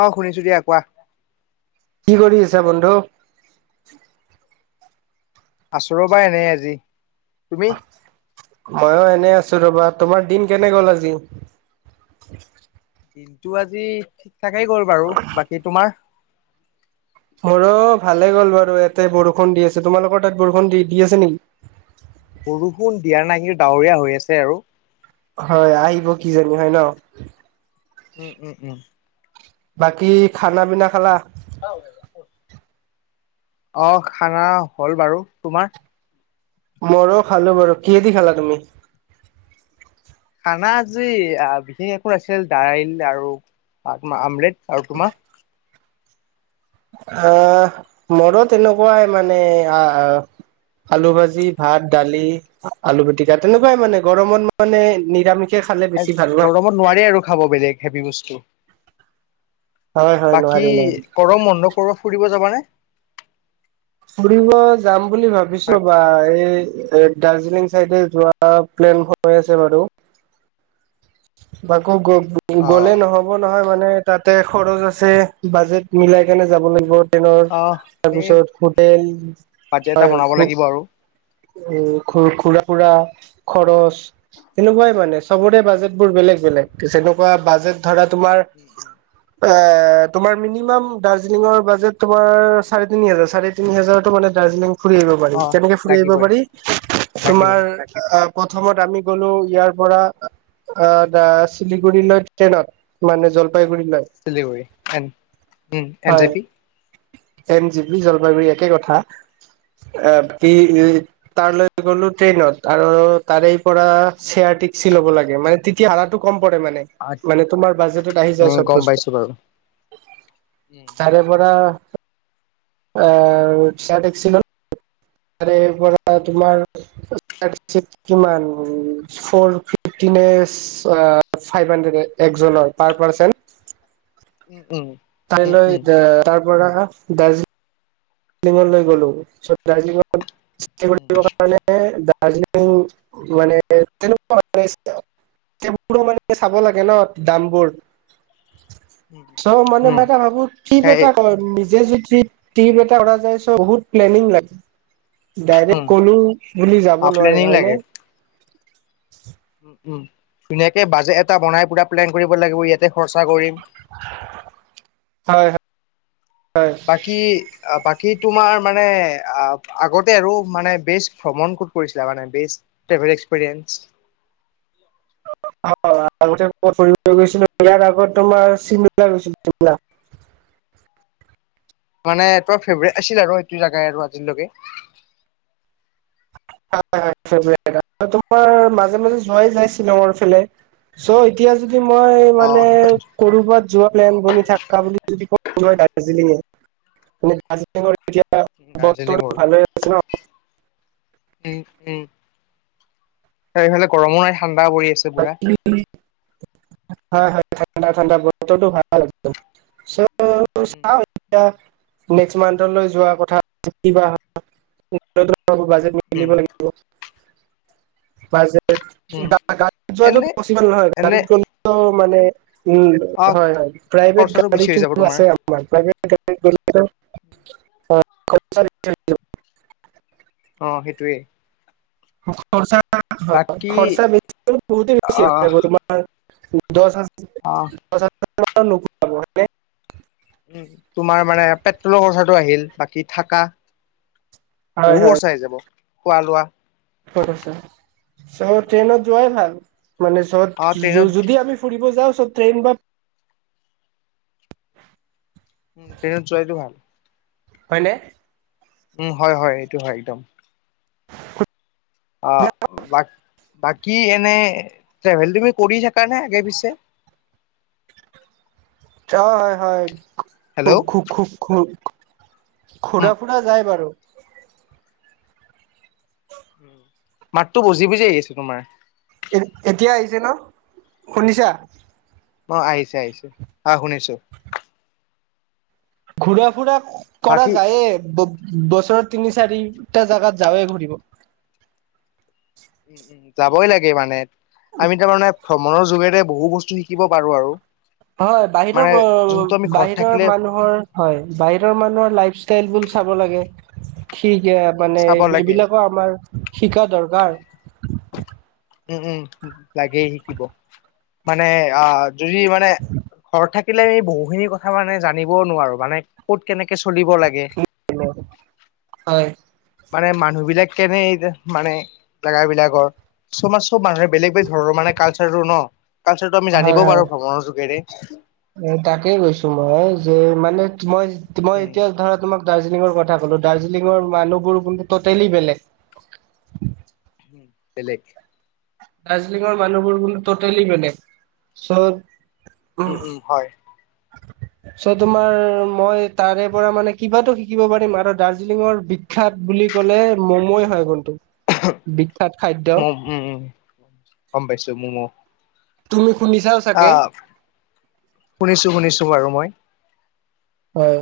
অ' শুনিছো দিয়া কোৱা। কি কৰি আছা বন্ধু। আছোঁ ৰবা এনেই আজি। তুমি ময়ো এনে আছোঁ ৰ'বা। তোমাৰ দিন কেনে গ'ল আজি? দিনটো আজি ঠিক ঠাকেই গ'ল বাৰু। বাকী তোমাৰ? মোৰো ভালে গ'ল বাৰু। ইয়াতে বৰষুণ দি আছে, তোমালোকৰ তাত বৰষুণ দি-দি আছে নেকি? [inaudible] বৰষুণ দিয়া নাই কিন্তু ডাৱৰীয়া হৈ আছে আৰু। হয় আহিব কিজানি হয় ন'। উম, উম, উম। বাকী খানা পিনা খালা? [unintelligible] অ' খানা হ'ল বাৰু। তোমাৰ? মোৰো খালোঁ বাৰু। কিহেদি খালা তুমি? খানা আজি বিশেষ একো আছিল, দাইল আৰু আমলেট। আৰু তোমাৰ? আহ, মোৰো এনেকুৱাই মানে আহ আলু ভাজি, ভাত দালি, আলু পিতিকা তেনেকুৱাই মানে গৰমত মানে নিৰামিষ গৰমত নোৱাৰি আৰু খাব বেলেগ হেভি বস্তু। হয় হয় বাকী নোৱাৰি নোৱাৰি। গৰম বন্ধত ক'ৰবাত ফুৰিব যাবানে? ফুৰিব যাম বুলি ভাবিছোঁ বা এই এ, দাৰ্জিলিং চাইডে যোৱা প্লেন হৈ আছে বাৰু। বাকৌ অ গ-গ'লে নহ'ব নহয় মানে। তাতে খৰচ আছে, বাজেট মিলাই কেনে যাব লাগিব। অ এই তাৰপিছত হোটেল, বাজেট এটা হয় বনাব লাগিব আৰু উ, ঘুৰাফুৰা খৰচ তেনেকুৱাই মানে চবৰে বাজেট বোৰ বেলেগ বেলেগ। তেনেকুৱা বাজেট উম, উম, উম। আ তোমাৰ মিনিমাম দাৰ্জিলিঙৰ বাজেত তোমাৰ চাৰে তিনি হাজাৰ, চাৰে তিনিহাজাৰটো মানে দাৰ্জিলিং ফুৰি আহিব পাৰি, অ কেনেকে ফুৰি আহিব লাগিবই পাৰি লাগিবই তোমাৰ প্ৰথমত আমি গ'লো ইয়াৰপৰা এ, বা চিলিগুৰিলৈ ট্ৰেইনত মানে জল চিলিঘূৰি। এন উ, N J P N G B, উম জলপাইগুৰি একে কথা। এ, উম উম ই, তাৰলৈ গ'লো ট্ৰেইনত আৰু তাৰেইপৰা শ্বেয়াৰ টিক্সি ল'ব লাগে মানে তেতিয়া ভাৰাটো ক'ম ফটো মানে, মানে তোমাৰ বাজেটত আহি যায় উম চব গম বস্তু। পাইছো বাৰু উম তাৰেপৰা আ, চয়া টেক্সিলৈ। তাৰেপৰা তোমাৰ টেক্সিত কিমান ফ'ৰ ফিফটি। ফাইভ হানড্ৰেদ এজনৰ পাৰ পাৰ্চন। উম উম উম তাইলৈ উম তাৰপৰা দাৰ্জি ললৈ গ'লো, চব [unintelligible] দা উম জিলং মানে, কেনেকুৱা [unintelligible] বোৰো মানে চাব লাগে। কেনত উম দামবোৰ উম। চব মান উম মইটা ভাবো কিপ সেই এটা কয় নিজে যদি টিপ এটা যাই, চ, বহুত প্লেনিং লাগে ডাইৰেক্ট উম গ'লো বুলি যাব হাফ নোৱাৰি, প্লেনিং হয়নে? লাগে উম উম, ধুনীয়াকে বাজেট এটা বনাই পুৰা প্লেন কৰিব লাগিব ইয়াত খৰচা কৰিম। হয় হয় হয় বাকি, আ, বাকী বাকি তোমাৰ মানে, অ', আগতে আৰু মানে, বেচ ভ্ৰমণ কত কৰিছিলা? মানে বে এক্সপিৰিয়েন্স [unintelligible] হয় আগতে গৈছিলোঁ, ইয়াৰ আগত তোমাৰ চিমলা গৈছিলি চিমলা [inaudible] মানে ত ফেভাৰট আছিল আৰু সেইটো জোগাই আৰু আজিলকে। [unintelligible] তোমাৰ মাজে মাজে যোৱাই যায় শ্বিলঙৰ ফালে। চ এতিয়া যদি মই অ মানে কৰোবাত যোৱা প্লেনিং বনি থাকা বুলি যদি কই মই দাৰ্জিলিঙে ম দাৰ্জিলিঙৰ এতিয়া দাৰ্জিলিঙৰ বতৰটো ভাল আছে ন? উম, উম। তাৰফালে গৰমো নাই ঠাণ্ডা পৰি আছে পুৰা। হয়, হয়, ঠাণ্ডা, ঠাণ্ডা, বতৰতো ভাল আছে, চ' উম, চাওঁ এতিয়া, উম, নেক্স মান্থলৈ যোৱা কথা। কিবা হয়, [unintelligible] বাজেট মিলিব উম, লাগিব। বাজেট, উম, গাড়ীত যোৱাটো এনে পচিবল নহয়, এনে গাড়ীত গ'লেটো মানে উম, অ হয়, হয়, প্ৰাইভেট খৰচাটো বেছি হৈ গাড়ীটো যাব তোমাৰ আছে আমাৰ, প্ৰাইভেট গাড়ী গ হয় [unintelligible] অ', সেইটোৱেই। খৰচা, খৰচা বেছি, বহুত বেছি আহ আ তোমাৰ দচ হাজাৰ, আহ দচ হাজাৰৰ তলত নোপোৱা মানে উম, তোমাৰ মানে পেট্ৰলৰ খৰচাটো আহিল, বাকী থাকা বহু ও চাই যাব, খোৱা-লোৱা চোন, চ', ট্ৰেইনত যোৱাই ভাল মানে চত, অ ট্ৰেইনত যদি আমি ফুৰিব যাওঁ চত্ৰেইন বা ট্ৰেইনত যোৱাইটো ভাল। হয়নে? উম, হয়, হয়, এইটো হয়, একদম। [unintelligible] অ', ব বাকী এনেই ট্ৰেভেল তুমি কৰি থাকা নে আগে পিছে? অ', হয, খু, হেল্ল' খু, খুক, খু ঘূৰা ফুৰা যায় বাৰু মাতটো বজি বজি আহি আছে তোমাৰ এ, এতিয়া আহিছে ন শুনিছা? অ', আহিছে, আহিছে, আ শুনিছোঁ। ঘূৰা ফুৰা কৰা বাকী যায়ে বছৰৰ তিনি চাৰিটা জাগাত যাৱেই ঘুৰিব যাবই লাগে মানে, আমি তাৰমানে ভ্ৰমণৰ যুগে বহু বস্তু শিকিব পাৰোঁ আৰু হয়, বাহিৰৰ মানে যোনটো আমি ঘৰত থাকিলে বাহিৰৰ মানুহৰ হয়, বাহিৰৰ মানুহৰ লাই ষ্টাইলবোৰ চাব লাগে ঠিকে উম মানে চাব লাগে এইবিলাকো আমাৰ শিকা দৰকাৰ। উম উম লাগেই শিকিব, মানে অ যদি মানে ঘৰ থাক আমি বহুখিনি কথা মানে জানিবও নোৱাৰো, মানে ক'ত কেনেকে চলিব লাগে। হয়। মানে মানুহ বিলাক কেনে এই মানে জেগা বিলাকৰ। চ' মানে চব মানুহে বেলেগ বেলেগ ধৰণৰ মানে কালচাৰোৰ ন। কালচাৰটো আমি হয় জানিবও হয় পাৰো ভ্ৰমণৰ যোগেৰে। এ তাকে কৈছো মই যে মানে মই-মই উম এতিয়া ধৰা তোমাক দাৰ্জিলিঙৰ কথা বলো দাৰ্জিলিঙৰ মানুহবোৰ কিন্তু টটেলি বেলেগ। বেলেগ। দাৰ্জিলিঙৰ মানুহবোৰ কিন্তু টটেলি বেলেগ। উম উম হয়। [inaudible] চ তোমাৰ মই তাৰে পৰা মানে কিবাতো শিকিব পাৰিম আৰু দাৰ্জিলিঙৰ বিখ্যাত বুলি কি ক'লে ম'ময়ে হয় কনটো বিখ্যাত খাদ্য। ম উম উম গম পাইছো মোৰ তুমি শুনিছাও চাগে আহ শুনিছো শুনিছো বাৰু মই। হয়।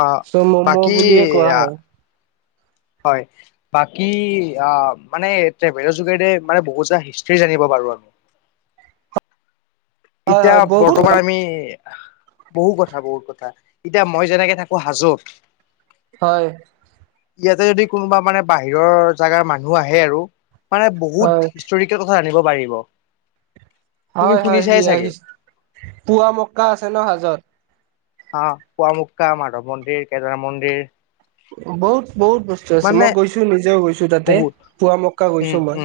আহ চ ম'ম' বাকী বুলিয়ে কোৱা হয়। হয় বাকী মানে ট্ৰেভেলৰ যোগেৰে মানে বহুত হিষ্ট জানিব পাৰো আৰু। [inaudible] হয় এতিয়া হয় বহুত বৰ্তমান হয় আমি বহু কথা বহুত কথা, এতিয়া মই যেনেকে থাকো হাজোত হয়। ইয়াতে যদি কোনোবা মানে বাহিৰৰ জাগাৰ মানুহ আহে আৰু। মানে বহুত হিষ্টৰিকেল কথা জানিব পাৰিব। তুমি হয় হয় শুনিছাই চাগে হিয়া-হিছ, পুৱা মক্কা আছে ন হাজোত? আহ পুৱামুক্কা, মাধৱ মন্দিৰ, কেদাৰ মন্দিৰ, বহুত বহুত বস্তু আছে। মানে মই গৈছো নিজেও গৈছো তাতে বহুত পুৱা মক্কা গৈছো উম মই।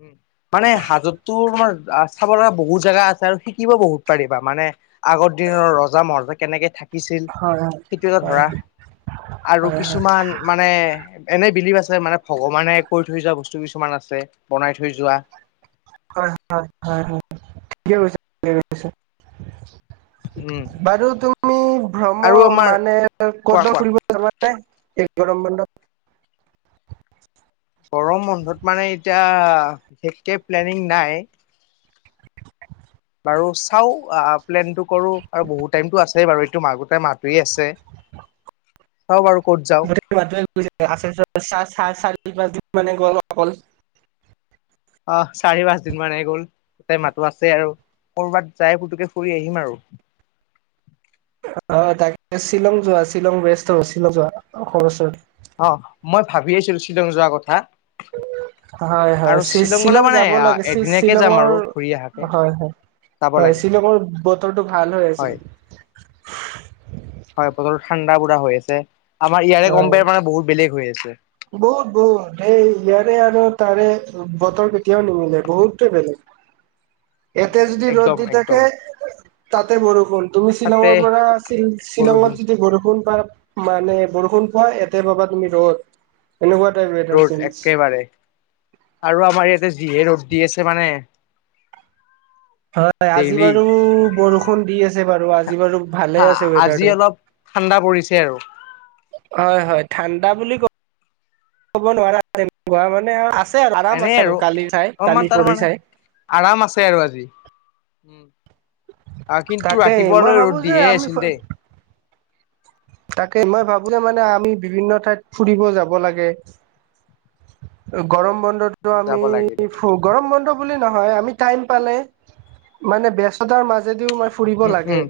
উম মানে হাজোতটো তোমাৰ চাব লগা বহুত জাগা আছে, আৰু শিকিব বহুত পাৰিবা মানে আগৰ দিনৰ ৰজা মহাৰজা কেনেকে থাকে থাকিছিল হয় সেইটোও হয় ধৰা, আৰু হয় হয় হয় কিছুমান মানে এনেই বিলিভ আছে, মানে ভগৱানে কৰি থৈ যোৱা বস্তু কিছুমান আছে, বনাই থৈ যোৱা। হয় হয় হয় হয় ঠিকে- কৈছা ঠিকে কৈছা। উম বাৰু- তুমি আৰু ভ্ৰম- আমাৰ মানে ক'ত কোৱা বা কোৱা ফুৰিব যাবা নে? গৰম বন্ধত গৰম বন্ধত মানে এতিয়া বিশেষকে প্লেনিং নাই। আৰু চাও আহ প্লেনটো কৰো আৰু বহুত টাইমটো আছেই বাৰু, এইটো মাহ গোটেই মাহটোয়ে আছে। হ'ব বাৰু। ক'ত যাওঁ [unintelligible] অহ চাৰি পাঁচ দিন মান হে গ'ল, গোটেই মাহতো আছেই আৰু। কৰোৱাত যাই ফুতুককে ফুৰি আহিম আৰু। অ তাকে শ্বিলং যোৱা, শ্বিলং বেষ্ট হ'ব। শিলং যোৱা অসমৰ ওচৰত অ মই ভাবি আছিলো শ্বিলং যোৱা কথা। [inaudible] হয় হয় আৰু শ্বিলং গলে শি-শ্বিলং মানে যাব লাগে, এদিনাকে শি-শ্বিলঙৰ যাম আৰু ঘূৰি অহাকে হয় হয়। যাব হয় লাগে শ্বিলঙৰ বতৰটো ভাল হৈ আছে। হয় হয়, বতৰ ঠাণ্ডা পুৰা হৈ আছে, আমাৰ ইয়াৰে হয় কম্পেয়াৰ মানে বহুত বেলেগ হৈ আছে। বহুত বহুত, এই, ইয়াৰে আৰু তাৰে বতৰ কেতিয়াও নিমিলে, বহুতে বেলেগ। এতিয়া নিমিলে যদি ৰ'দ একদম দি থাকে একদম তাতে বৰষুণ, তুমি তাতে শ্বিলঙৰ পৰা শ্বিল, বৰষুণ শ্বিলঙত যদি বৰষুণ পাবা মানে বৰষুণ পোৱা, ইয়াতে পাবা তুমি ৰ'দ। এনেকুৱা টাইপ ৱেডাৰ ৰ'দ চেঞ্জ একেবাৰে, আৰু আমাৰ ইয়াতে যিহে ৰ'দ। দি আছে মানে হয়, আজি ডেইলি বাৰু বৰষুণ দি আছে বাৰু, আজি আজি বাৰু ভালে হা আছে আজি বতৰটো, অলপ ঠাণ্ডা পৰিছে আৰু হয় হয়। ঠাণ্ডা বুলি ক'ব নোৱাৰা, মানে আৰু আছ এনে আৰু, অলপমান তাৰমানে চাই আৰাম আছে আৰু আজি, উম। আহ, কিন্তু তাকেই মই ৰাতিপুৱালৈ ৰ'দ ভাবো যে দিয়ে আমি আছিল দেই। তাকে মই ভাবোঁ যে, মানে আমি বিভিন্ন ঠাইত ফুৰিব যাব লাগে। গৰম বন্ধটো উম আমি, যাব লাগিলে ফু- গৰম বন্ধ বুলি নহয়, আমি টাইম পালে, মানে ব্যস্ততাৰ মাজেদিও ফুৰিব উম লাগে। উম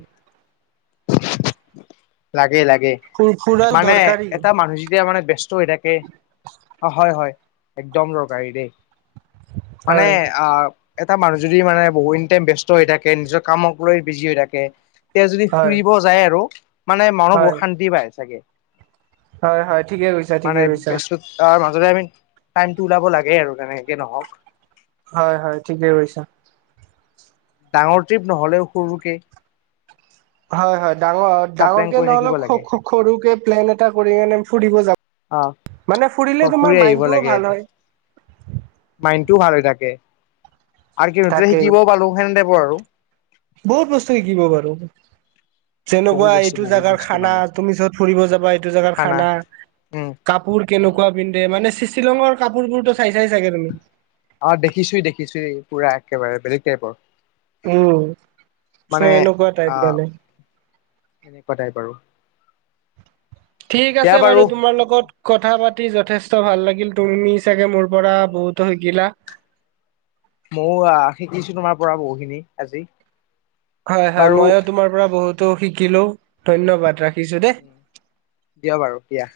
লাগে, লাগে, ফুৰাও মানে দৰকাৰী এটা মানুহ যেতিয়া মানে, ব্য- হৈ থাকে, অ', হয়, হয়, একদম দৰকাৰী দেই। মানে হয় আহ, এটা মানুহ যদি মানে বহুখিনি টাইম ব্যস্ত হৈ থাকে, নিজৰ কামক লৈ বিজি হৈ থাকে, তেতিয়া যদি হয় ফুৰিব যায় আৰু, মানে মানুহ বহুত হয় শান্তি পায়, চাগে। হয় হয় ঠিকে কৈছা মানে ঠিকে কৈছা ব্যস্ততাৰ আমি টাইমটো ওলাব লাগে আৰু, যেনেকে নহওঁক। হয়, হয় ঠিকেই কৈছা। ডাঙৰ ট্ৰিপ নহলেও সৰুকে হয়, হয়। ডাঙৰ এটা ডাঙৰ প্লেন কে কৰি থাকিব নহ'লেও লাগে সৰুকে প্লেন এটা কৰি মনে ফুৰিব যা অ মানে ফুৰিলে ফুৰি তোমাৰ আহিব মাইণ্ডটোও লাগে ভাল হয়। টো ভাল হৈ থাকে, আৰু কিবা এটা তাকেই শিকিবও পালো সেনে তাইপৰ আৰু। বহুত বস্তু শিকিব পাৰো। বহু যেনেকুৱা বস্তু এইটো বহু জোগাৰ বস্তু খানা মানে তুমি য'ত ফুৰিব যাবা এইটো জেগাৰ খানা উম কাপোৰ কেনেকুৱা পিন্ধে মানে শ্বিলঙৰ কাপোৰবোৰতো চাই চাই চাগে তুমি অ দেখিছোই দেখিছো পুৰা একেবাৰে বেলেগ টাইপৰ। উম চ' মানে এনেকুৱা টাইপ আহ মানে। এনেকুৱা তাইপ আৰু। ঠিক আছে বাৰু তোমাৰ লগত কথা পাতি যথেষ্ট ভাল লাগিল। তুমি চাগে মোৰ পৰা বহুতো শিকিলা ময়ো আহ শিকিছো তোমাৰ পৰা বহুখিনি আজি। হয়, হয় বাৰু ময়ো তোমাৰ পৰা বহুতো শিকিলো। ধন্যবাদ ৰাখিছো দেই দিয়া বাৰু দিয়া।